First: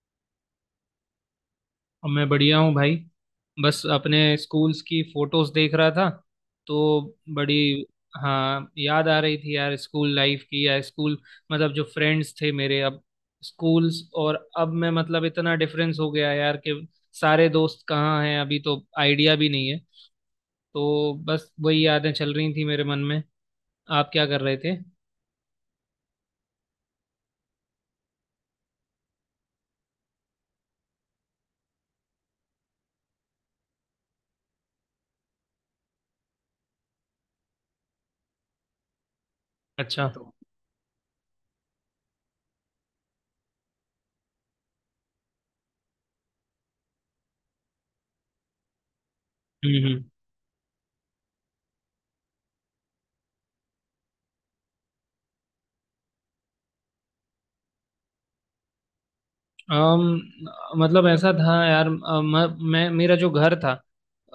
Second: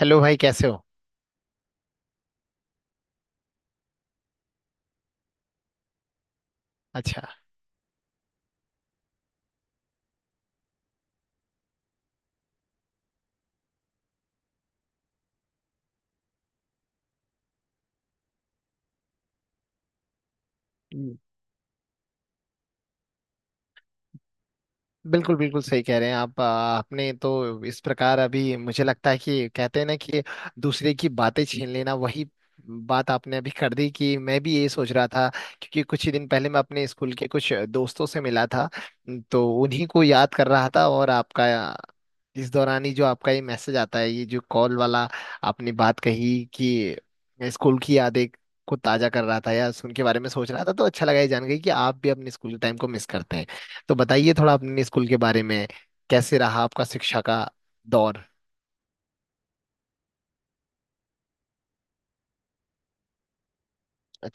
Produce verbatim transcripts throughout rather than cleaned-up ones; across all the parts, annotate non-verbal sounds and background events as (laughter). Hello भाई, कैसे हो। और मैं बढ़िया हूँ भाई। बस अपने स्कूल्स की फोटोज देख रहा था। तो अच्छा, बड़ी हाँ, याद आ रही थी यार स्कूल लाइफ की। या स्कूल मतलब जो फ्रेंड्स थे मेरे, अब स्कूल्स और अब मैं, मतलब इतना डिफरेंस हो गया यार कि सारे दोस्त कहाँ हैं अभी तो आइडिया भी नहीं है। तो बस वही यादें चल रही थी मेरे मन में। आप क्या कर रहे थे? बिल्कुल बिल्कुल सही कह रहे हैं आप। आ, आपने तो इस प्रकार, अभी मुझे लगता है कि कहते हैं ना कि दूसरे की बातें छीन लेना, वही बात आपने अभी कर दी कि मैं भी ये सोच रहा था, क्योंकि कुछ ही दिन पहले मैं अपने स्कूल के कुछ दोस्तों से मिला था तो उन्हीं को अच्छा। तो याद कर रहा था। और आपका इस दौरान ही जो आपका ये मैसेज आता है, ये जो कॉल वाला, आपने बात कही कि स्कूल की यादें को ताजा कर रहा था या हम्म उनके हम्म। बारे में सोच रहा था। तो अच्छा लगा ये जान गई कि आप भी अपने स्कूल टाइम को मिस करते हैं। तो बताइए थोड़ा अपने स्कूल के बारे में, कैसे रहा आपका शिक्षा का दौर। अम, मतलब ऐसा था यार, अ, म, मैं, मेरा जो घर था,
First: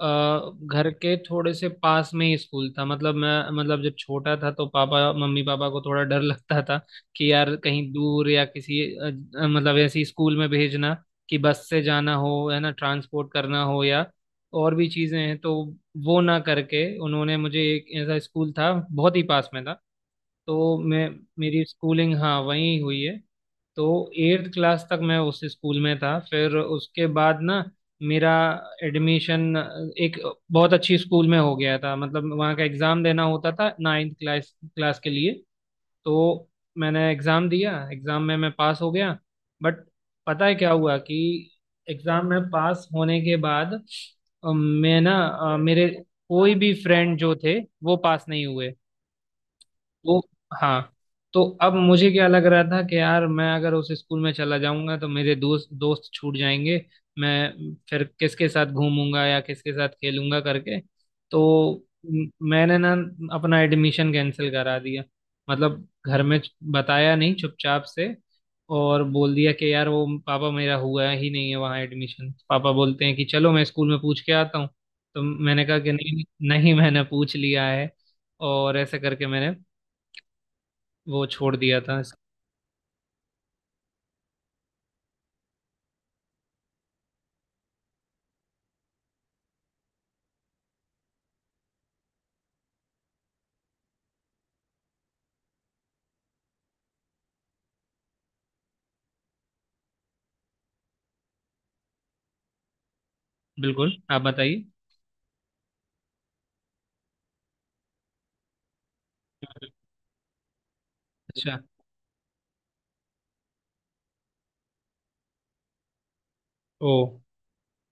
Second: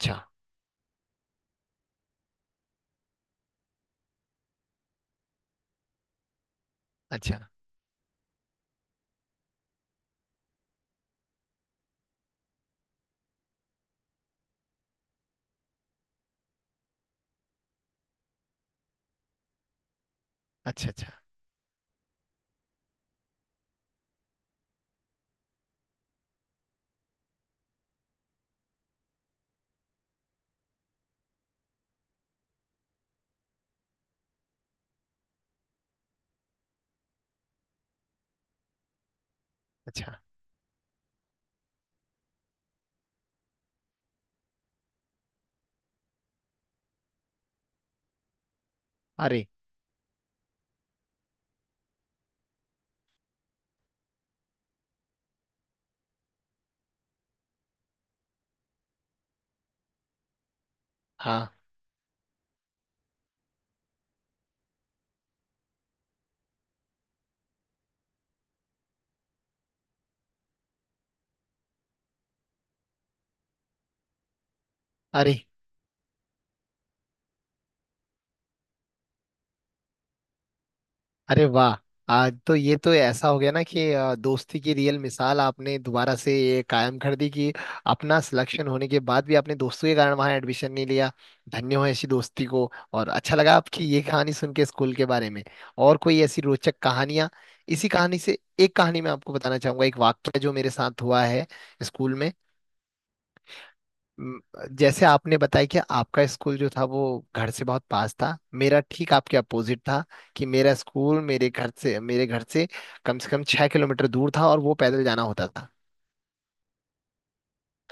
अ, घर के थोड़े से पास में ही स्कूल था। मतलब मैं, मतलब जब छोटा था तो पापा, मम्मी पापा को थोड़ा डर (laughs) लगता था कि अच्छा। यार कहीं दूर या किसी अ, अ, मतलब ऐसी स्कूल में भेजना, कि बस से जाना हो, है ना, ट्रांसपोर्ट करना हो या और भी चीज़ें हैं। तो वो ना करके उन्होंने मुझे, एक ऐसा स्कूल था बहुत ही पास में था तो अच्छा। मैं, अच्छा। मेरी स्कूलिंग हाँ वहीं हुई है। तो एट्थ क्लास तक मैं उस स्कूल में था। फिर उसके बाद ना मेरा एडमिशन एक बहुत अच्छी स्कूल में हो गया था। मतलब वहाँ का एग्ज़ाम देना होता था नाइन्थ क्लास क्लास के लिए। तो मैंने एग्ज़ाम दिया, एग्ज़ाम में मैं पास हो गया। बट अच्छा। पता है क्या हुआ कि एग्ज़ाम में पास होने के बाद अ, मैं ना अ, मेरे कोई भी फ्रेंड जो थे वो पास नहीं हुए। अरे। तो हाँ। तो अब मुझे क्या लग रहा था कि यार मैं अगर उस स्कूल में चला जाऊंगा तो मेरे दोस्त दोस्त छूट जाएंगे। मैं फिर किसके साथ घूमूंगा या किसके साथ खेलूंगा करके। तो हाँ। म- मैंने ना अपना एडमिशन कैंसिल करा दिया। मतलब घर में बताया नहीं, चुपचाप से। और बोल दिया कि यार वो पापा, मेरा हुआ ही नहीं है वहाँ एडमिशन। पापा बोलते हैं कि चलो मैं स्कूल में पूछ के आता हूँ। तो अरे। मैंने कहा कि नहीं नहीं मैंने पूछ लिया है। और ऐसे करके मैंने वो अरे छोड़ वाह। दिया था। आज तो ये तो ऐसा हो गया ना कि अ, दोस्ती की रियल मिसाल आपने दोबारा से ये कायम कर दी कि अपना सिलेक्शन होने के बाद भी आपने दोस्तों के कारण वहाँ एडमिशन नहीं लिया। धन्य हो ऐसी दोस्ती को। और अच्छा लगा आपकी ये कहानी सुन के स्कूल के बारे में। और कोई ऐसी रोचक कहानियाँ, इसी कहानी से एक कहानी मैं आपको बताना चाहूंगा, एक वाक्य जो मेरे साथ हुआ है स्कूल में। बिल्कुल, आप म, बताइए। जैसे आपने बताया कि आपका स्कूल जो था वो घर से बहुत पास था, मेरा ठीक आपके अपोजिट था कि मेरा स्कूल मेरे अच्छा। घर से मेरे घर से कम से कम छह किलोमीटर दूर था और वो पैदल जाना होता था। ओ,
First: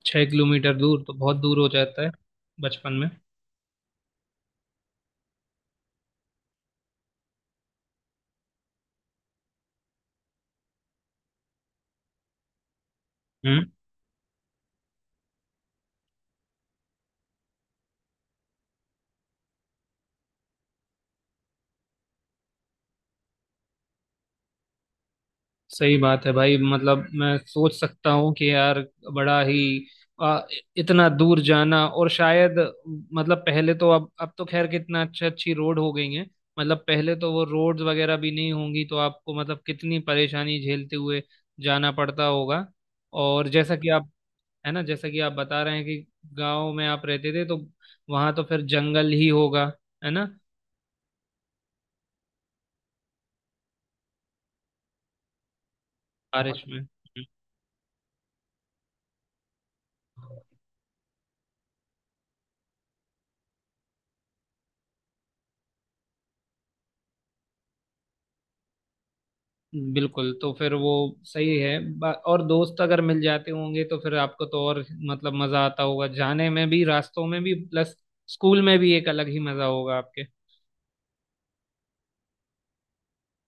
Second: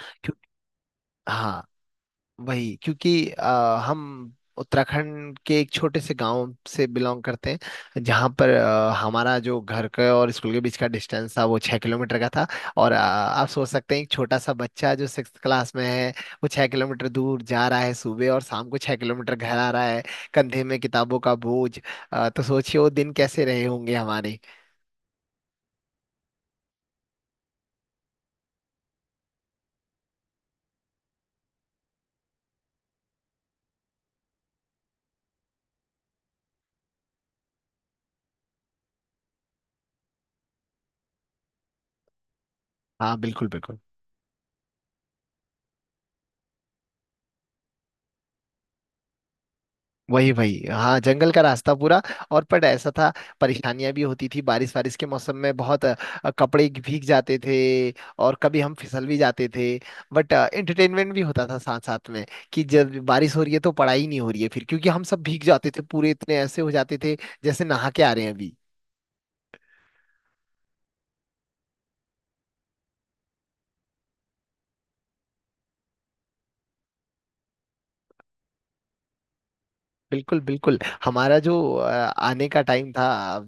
छः क्यों- किलोमीटर दूर तो बहुत दूर हाँ, हो जाता है वही, बचपन में। क्योंकि अ, हम उत्तराखंड के एक छोटे से गांव से बिलोंग करते हैं, जहां पर अ, हमारा जो घर का और स्कूल के बीच का डिस्टेंस था वो छः किलोमीटर का था। और अ, आप हम्म। सोच सकते हैं, एक छोटा सा बच्चा जो सिक्स क्लास में है, वो छः किलोमीटर दूर जा रहा है सुबह और शाम को छः किलोमीटर घर आ रहा है, कंधे में किताबों का बोझ। अ, तो सोचिए वो दिन कैसे रहे होंगे हमारे। सही बात है भाई। मतलब मैं सोच सकता हूँ कि यार बड़ा ही आ, इतना दूर जाना और शायद, मतलब पहले तो, अब अब तो खैर कितना अच्छी अच्छी रोड हो गई है। मतलब पहले तो वो रोड्स वगैरह भी नहीं होंगी तो आपको मतलब कितनी परेशानी झेलते हुए जाना पड़ता होगा। हाँ बिल्कुल और जैसा बिल्कुल। कि आप, है ना, जैसा कि आप बता रहे हैं कि गांव में आप रहते थे, तो वहां तो फिर जंगल ही होगा, है ना। वही वही, हाँ, जंगल का रास्ता पूरा। और पर ऐसा था, परेशानियां भी होती थी, बारिश बारिश के मौसम में बहुत अ, बारिश कपड़े में। भीग जाते थे और कभी हम फिसल भी जाते थे। बट हम्म। एंटरटेनमेंट भी होता था साथ साथ में कि जब बारिश हो रही है तो पढ़ाई नहीं हो रही है, फिर, क्योंकि हम सब भीग जाते थे पूरे, इतने ऐसे हो जाते थे जैसे नहा के आ रहे हैं अभी। बिल्कुल। तो फिर वो सही है। बा- और दोस्त अगर मिल जाते होंगे तो फिर आपको तो और, मतलब, मजा आता होगा जाने में भी, रास्तों में भी, प्लस स्कूल में भी एक अलग ही मजा होगा आपके। बिल्कुल बिल्कुल। हमारा जो अ, आने का टाइम था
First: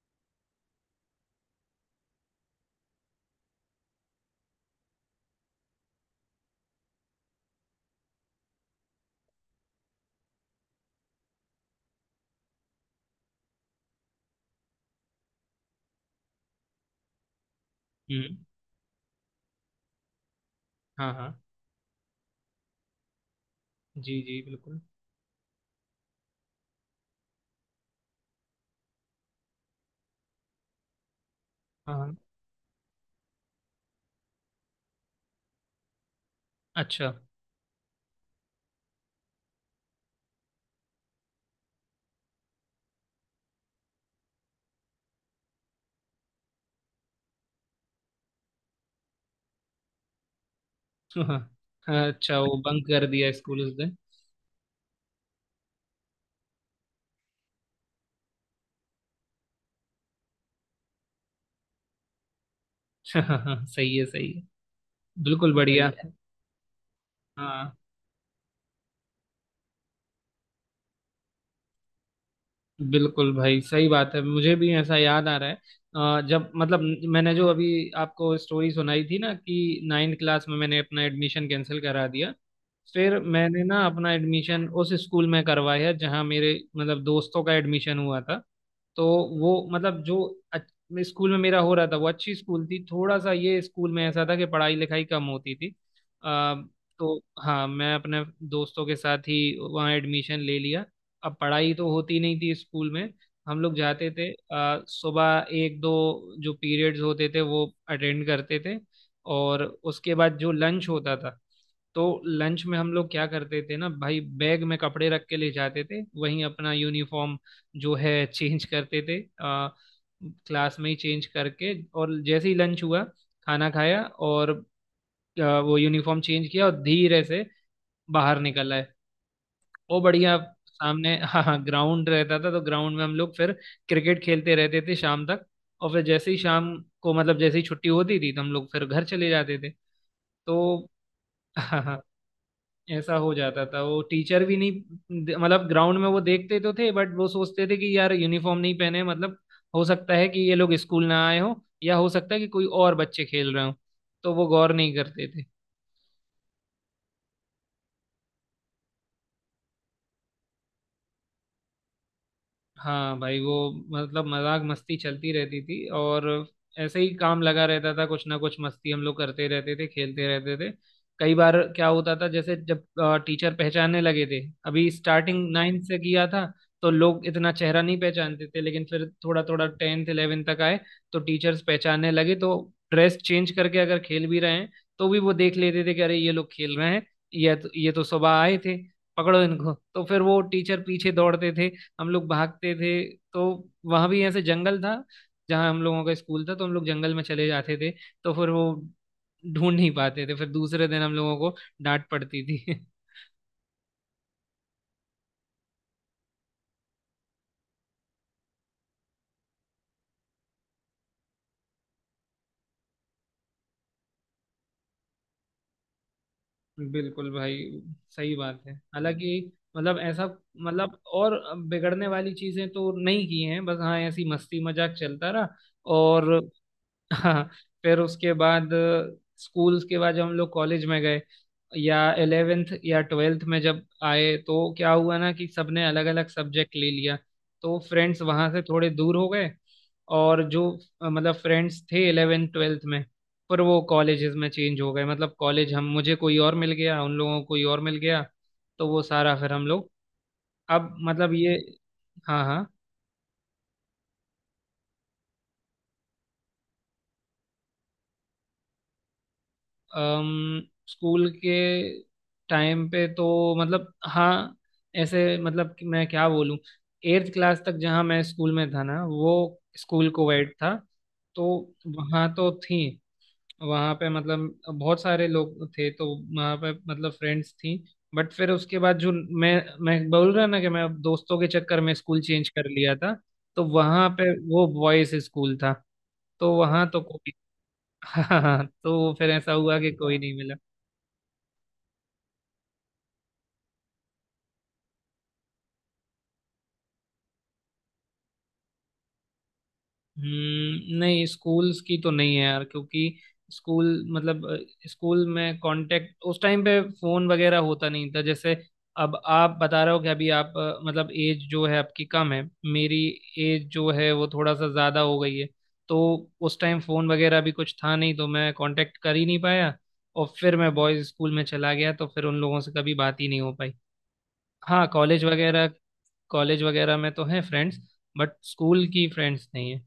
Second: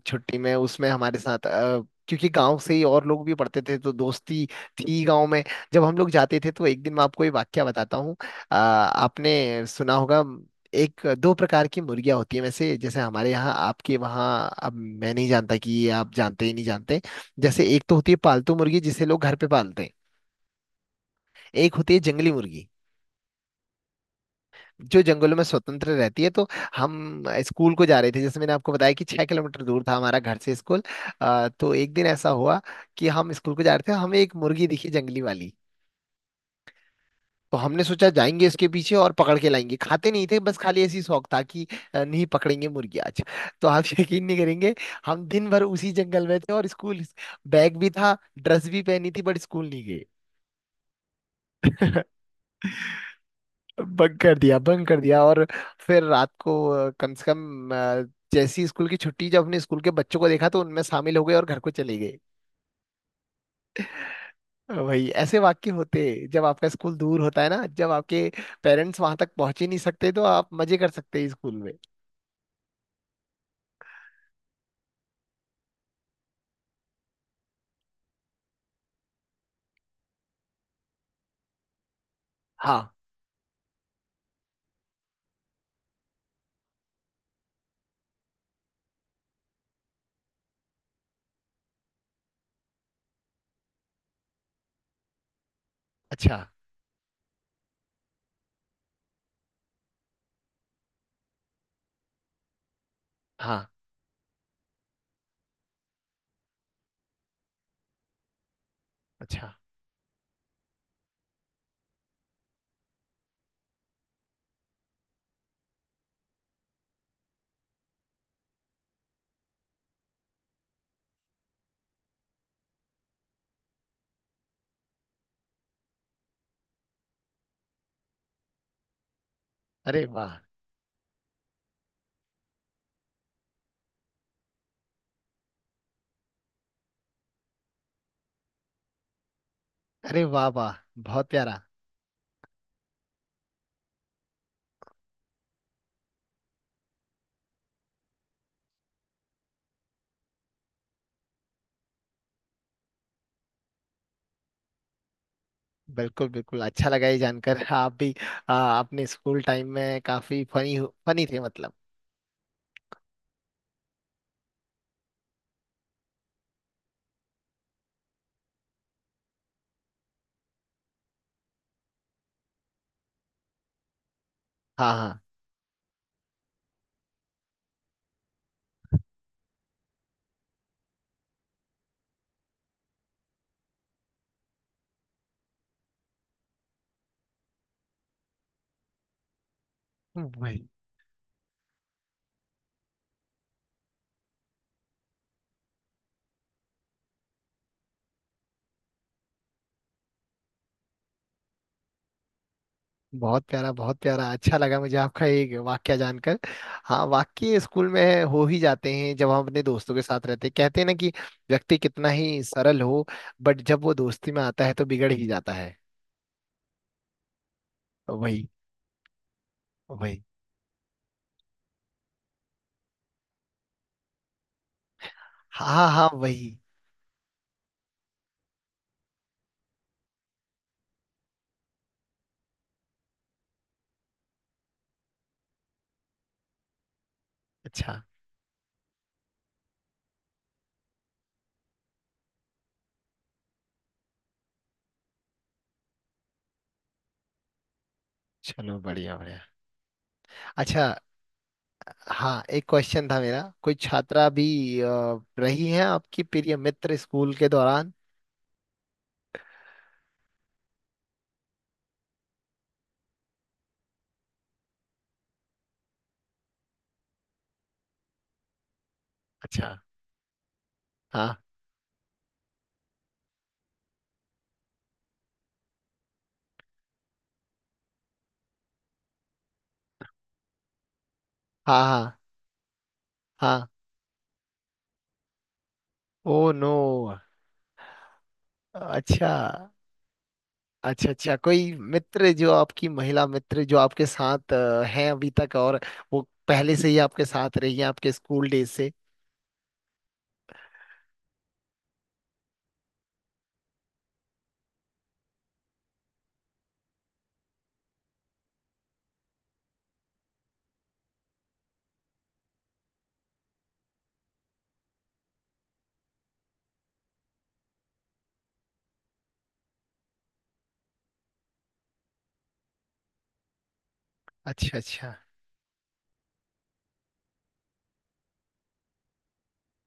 छुट्टी में, उसमें हमारे साथ अ, क्योंकि गांव से ही और लोग भी पढ़ते थे तो दोस्ती थी गांव में। जब हम लोग जाते थे तो एक दिन, मैं आपको ये वाक्य बताता हूँ। अ, आपने सुना होगा, एक दो प्रकार की मुर्गियां होती है वैसे, जैसे हमारे यहाँ आपके वहाँ, अब मैं नहीं जानता कि ये आप जानते ही नहीं जानते। जैसे एक तो होती है हम्म। पालतू मुर्गी, जिसे लोग घर पे पालते हैं। हाँ हाँ। एक होती है जंगली मुर्गी, जी जी बिल्कुल। जो जंगलों में स्वतंत्र रहती है। तो हम स्कूल को जा रहे थे, जैसे मैंने आपको बताया कि छह किलोमीटर दूर था हमारा घर से स्कूल। अ, तो एक हाँ दिन हाँ। ऐसा हुआ कि हम स्कूल को जा रहे थे, हमें एक मुर्गी दिखी, जंगली वाली। अच्छा। तो हमने सोचा जाएंगे इसके पीछे और पकड़ के लाएंगे। खाते नहीं थे, बस खाली ऐसी शौक था कि अ, नहीं, पकड़ेंगे मुर्गी आज। तो आप (laughs) यकीन नहीं करेंगे, हम दिन भर उसी जंगल में थे। और स्कूल बैग भी था, ड्रेस भी पहनी थी, बट स्कूल नहीं गए। (laughs) हाँ हाँ, अच्छा वो बंक कर दिया स्कूल उस दिन। बंक कर दिया, बंक कर दिया। और फिर रात को, अ, कम से कम, अ, जैसी स्कूल की छुट्टी, जब अपने स्कूल के बच्चों को देखा तो उनमें शामिल हो गए और घर को चले गए। (laughs) सही है सही है। वही, ऐसे बिल्कुल वाक्य बढ़िया। होते जब आपका स्कूल दूर होता है ना, हाँ। जब आपके पेरेंट्स वहां तक पहुंच ही नहीं सकते तो आप मजे कर सकते हैं स्कूल में। बिल्कुल भाई सही बात है। मुझे भी ऐसा याद आ रहा है। अ, जब, मतलब, मैंने जो अभी आपको स्टोरी सुनाई थी ना कि नाइन्थ क्लास में मैंने अपना एडमिशन कैंसिल करा दिया। हाँ। फिर मैंने ना अपना एडमिशन उस स्कूल में करवाया जहाँ मेरे, मतलब, दोस्तों का एडमिशन हुआ था। तो वो, मतलब, जो अच्छ- स्कूल में मेरा हो रहा था वो अच्छी स्कूल थी, थोड़ा सा ये स्कूल में ऐसा था कि पढ़ाई लिखाई कम होती थी। अच्छा। अ, तो हाँ मैं अपने दोस्तों के साथ ही वहाँ एडमिशन ले लिया। अब पढ़ाई तो होती नहीं थी स्कूल में। हम हाँ। लोग जाते थे अ, सुबह एक दो जो पीरियड्स होते थे वो अटेंड करते थे। अच्छा। और उसके बाद जो लंच होता था, तो लंच में हम लोग क्या करते थे ना भाई, बैग में कपड़े रख के ले जाते थे वहीं अपना यूनिफॉर्म जो है, (laughs) चेंज करते थे, आ, क्लास में ही चेंज करके। और जैसे ही लंच हुआ खाना खाया और आ, वो यूनिफॉर्म चेंज किया और धीरे से बाहर निकल आए। वो अरे वाह। बढ़िया। सामने हाँ हाँ ग्राउंड रहता था, तो ग्राउंड में हम लोग फिर क्रिकेट खेलते रहते थे शाम तक। और फिर जैसे ही शाम को, मतलब, जैसे ही छुट्टी होती थी तो हम लोग फिर घर चले जाते थे। अरे वाह वाह। तो बहुत प्यारा। हाँ हाँ ऐसा हो जाता था। वो टीचर भी नहीं, मतलब, ग्राउंड में वो देखते तो थे बट वो सोचते थे कि यार यूनिफॉर्म नहीं पहने, मतलब हो सकता है कि ये लोग स्कूल ना आए हो या हो सकता है कि कोई और बच्चे खेल रहे हो। तो वो गौर नहीं करते। बिल्कुल बिल्कुल, अच्छा लगा ये जानकर आप भी आ, अपने स्कूल टाइम में काफी फनी, फनी थे मतलब। हाँ भाई वो, मतलब, मजाक मस्ती चलती रहती थी। और ऐसे ही काम लगा रहता था, कुछ ना कुछ मस्ती हम लोग करते रहते थे, खेलते रहते थे। कई बार क्या होता था जैसे जब टीचर पहचानने लगे थे, अभी हाँ हाँ, स्टार्टिंग नाइन्थ से किया था तो लोग इतना चेहरा नहीं पहचानते थे, लेकिन फिर थोड़ा थोड़ा टेंथ इलेवेंथ तक आए तो टीचर्स पहचानने लगे। तो ड्रेस चेंज करके अगर खेल भी रहे हैं तो भी वो देख लेते थे कि अरे ये लोग खेल रहे हैं, ये तो ये तो सुबह आए थे, पकड़ो इनको। तो फिर वो वही। टीचर पीछे दौड़ते थे, हम लोग भागते थे। तो वहां भी ऐसे जंगल था जहाँ हम लोगों का स्कूल था, तो हम लोग जंगल में चले जाते थे। तो फिर वो ढूंढ नहीं पाते थे। फिर दूसरे दिन हम लोगों को डांट पड़ती थी। बहुत प्यारा बहुत प्यारा, अच्छा लगा मुझे आपका ये वाक्या जानकर। हाँ, वाक्य स्कूल में हो ही जाते हैं जब हम अपने दोस्तों के साथ रहते हैं। कहते हैं ना कि व्यक्ति कितना ही सरल हो, बट जब वो दोस्ती में आता है तो बिगड़ ही जाता है। (laughs) बिल्कुल भाई सही वही। बात है। हालांकि, मतलब, वही। ऐसा, मतलब, और बिगड़ने वाली चीजें तो नहीं की हैं बस, हाँ ऐसी मस्ती मजाक चलता रहा। हाँ हाँ, और वही। हाँ, फिर उसके बाद स्कूल्स के बाद जब हम लोग कॉलेज में गए, या इलेवेंथ या ट्वेल्थ में जब आए, तो क्या हुआ ना कि सबने अलग अलग सब्जेक्ट ले लिया। तो अच्छा। फ्रेंड्स वहाँ से थोड़े दूर हो गए। और जो अ, मतलब फ्रेंड्स थे इलेवेंथ ट्वेल्थ में, पर वो कॉलेजेस में चेंज हो गए। मतलब कॉलेज, हम, मुझे कोई और मिल गया, उन लोगों को कोई और मिल गया। चलो, तो वो बढ़िया सारा बढ़िया। फिर हम लोग, अच्छा, अब, मतलब, ये। हाँ, हाँ एक हाँ। क्वेश्चन था मेरा, कोई छात्रा भी अ, रही है आपकी प्रिय मित्र स्कूल के दौरान। अम, स्कूल के टाइम पे तो, मतलब, हाँ, ऐसे, मतलब, कि मैं क्या बोलूँ, एट्थ क्लास तक जहाँ मैं स्कूल में था ना, वो अच्छा। स्कूल कोएड था। हाँ तो वहाँ तो थी, वहाँ पे, मतलब, बहुत सारे लोग थे तो वहाँ पे, मतलब, फ्रेंड्स थी। बट फिर उसके बाद जो, मैं मैं बोल रहा ना कि मैं दोस्तों के चक्कर हाँ। में हाँ स्कूल चेंज कर लिया था। तो हाँ। वहाँ पे वो बॉयज स्कूल था, ओ तो नो। वहाँ तो कोई, (laughs) हाँ हाँ, तो फिर अच्छा। ऐसा हुआ कि कोई नहीं मिला। अच्छा अच्छा, कोई मित्र जो आपकी महिला मित्र जो आपके साथ अ, हैं अभी तक, और वो पहले से ही आपके साथ रही है आपके स्कूल डेज से। हम्म, नहीं स्कूल्स की तो नहीं है यार क्योंकि स्कूल, मतलब, अ, स्कूल में कांटेक्ट उस टाइम पे फोन वगैरह होता नहीं था। जैसे अब आप बता रहे हो कि अभी आप, अ, मतलब, एज जो है आपकी कम है, मेरी एज जो है वो थोड़ा सा ज़्यादा हो गई है। तो उस टाइम फोन वगैरह भी कुछ था नहीं तो मैं कांटेक्ट कर ही नहीं पाया। और फिर मैं बॉयज स्कूल में चला गया तो फिर उन लोगों से कभी बात ही नहीं हो पाई। अच्छा हाँ, अच्छा। कॉलेज वगैरह कॉलेज वगैरह में तो है फ्रेंड्स, बट स्कूल की फ्रेंड्स नहीं है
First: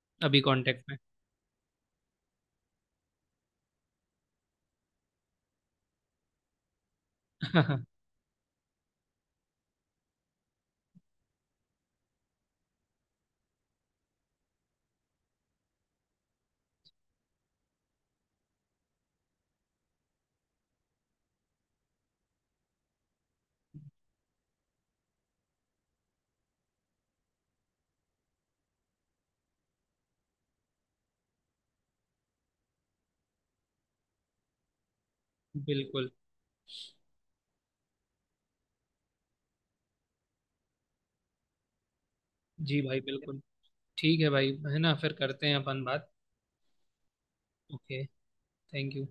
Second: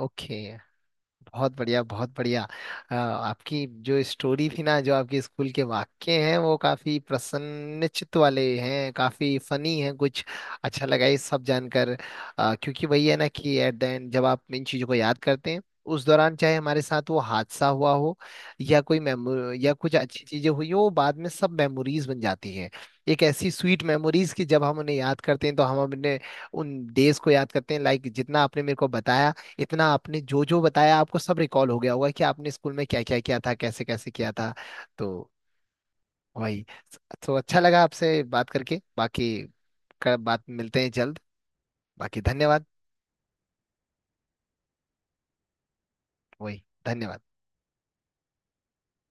ओके। अभी कांटेक्ट में। बहुत बढ़िया बहुत बढ़िया। अ, आपकी जो स्टोरी थी ना, जो आपके स्कूल के वाक्य हैं, वो काफी (laughs) प्रसन्नचित्त वाले हैं, काफी फनी हैं कुछ। अच्छा लगा ये सब जानकर। अ, क्योंकि वही है ना कि एट द एंड जब आप इन चीजों को याद करते हैं, उस दौरान चाहे हमारे साथ वो हादसा हुआ हो या कोई मेमो या कुछ अच्छी चीजें हुई हो, वो बाद में सब मेमोरीज बन जाती हैं। एक ऐसी स्वीट मेमोरीज की जब हम उन्हें याद करते हैं तो हम अपने उन डेज को याद करते हैं। लाइक जितना आपने मेरे को बताया, इतना आपने जो जो बताया, आपको सब रिकॉल हो गया होगा कि आपने स्कूल में क्या क्या किया था, कैसे कैसे किया था। तो बिल्कुल। वही। तो अच्छा लगा आपसे बात करके। बाकी कर, बात, मिलते हैं जल्द। बाकी धन्यवाद। जी भाई बिल्कुल। ठीक है भाई, है ना, फिर करते हैं अपन बात। वही, धन्यवाद। ओके। Thank you.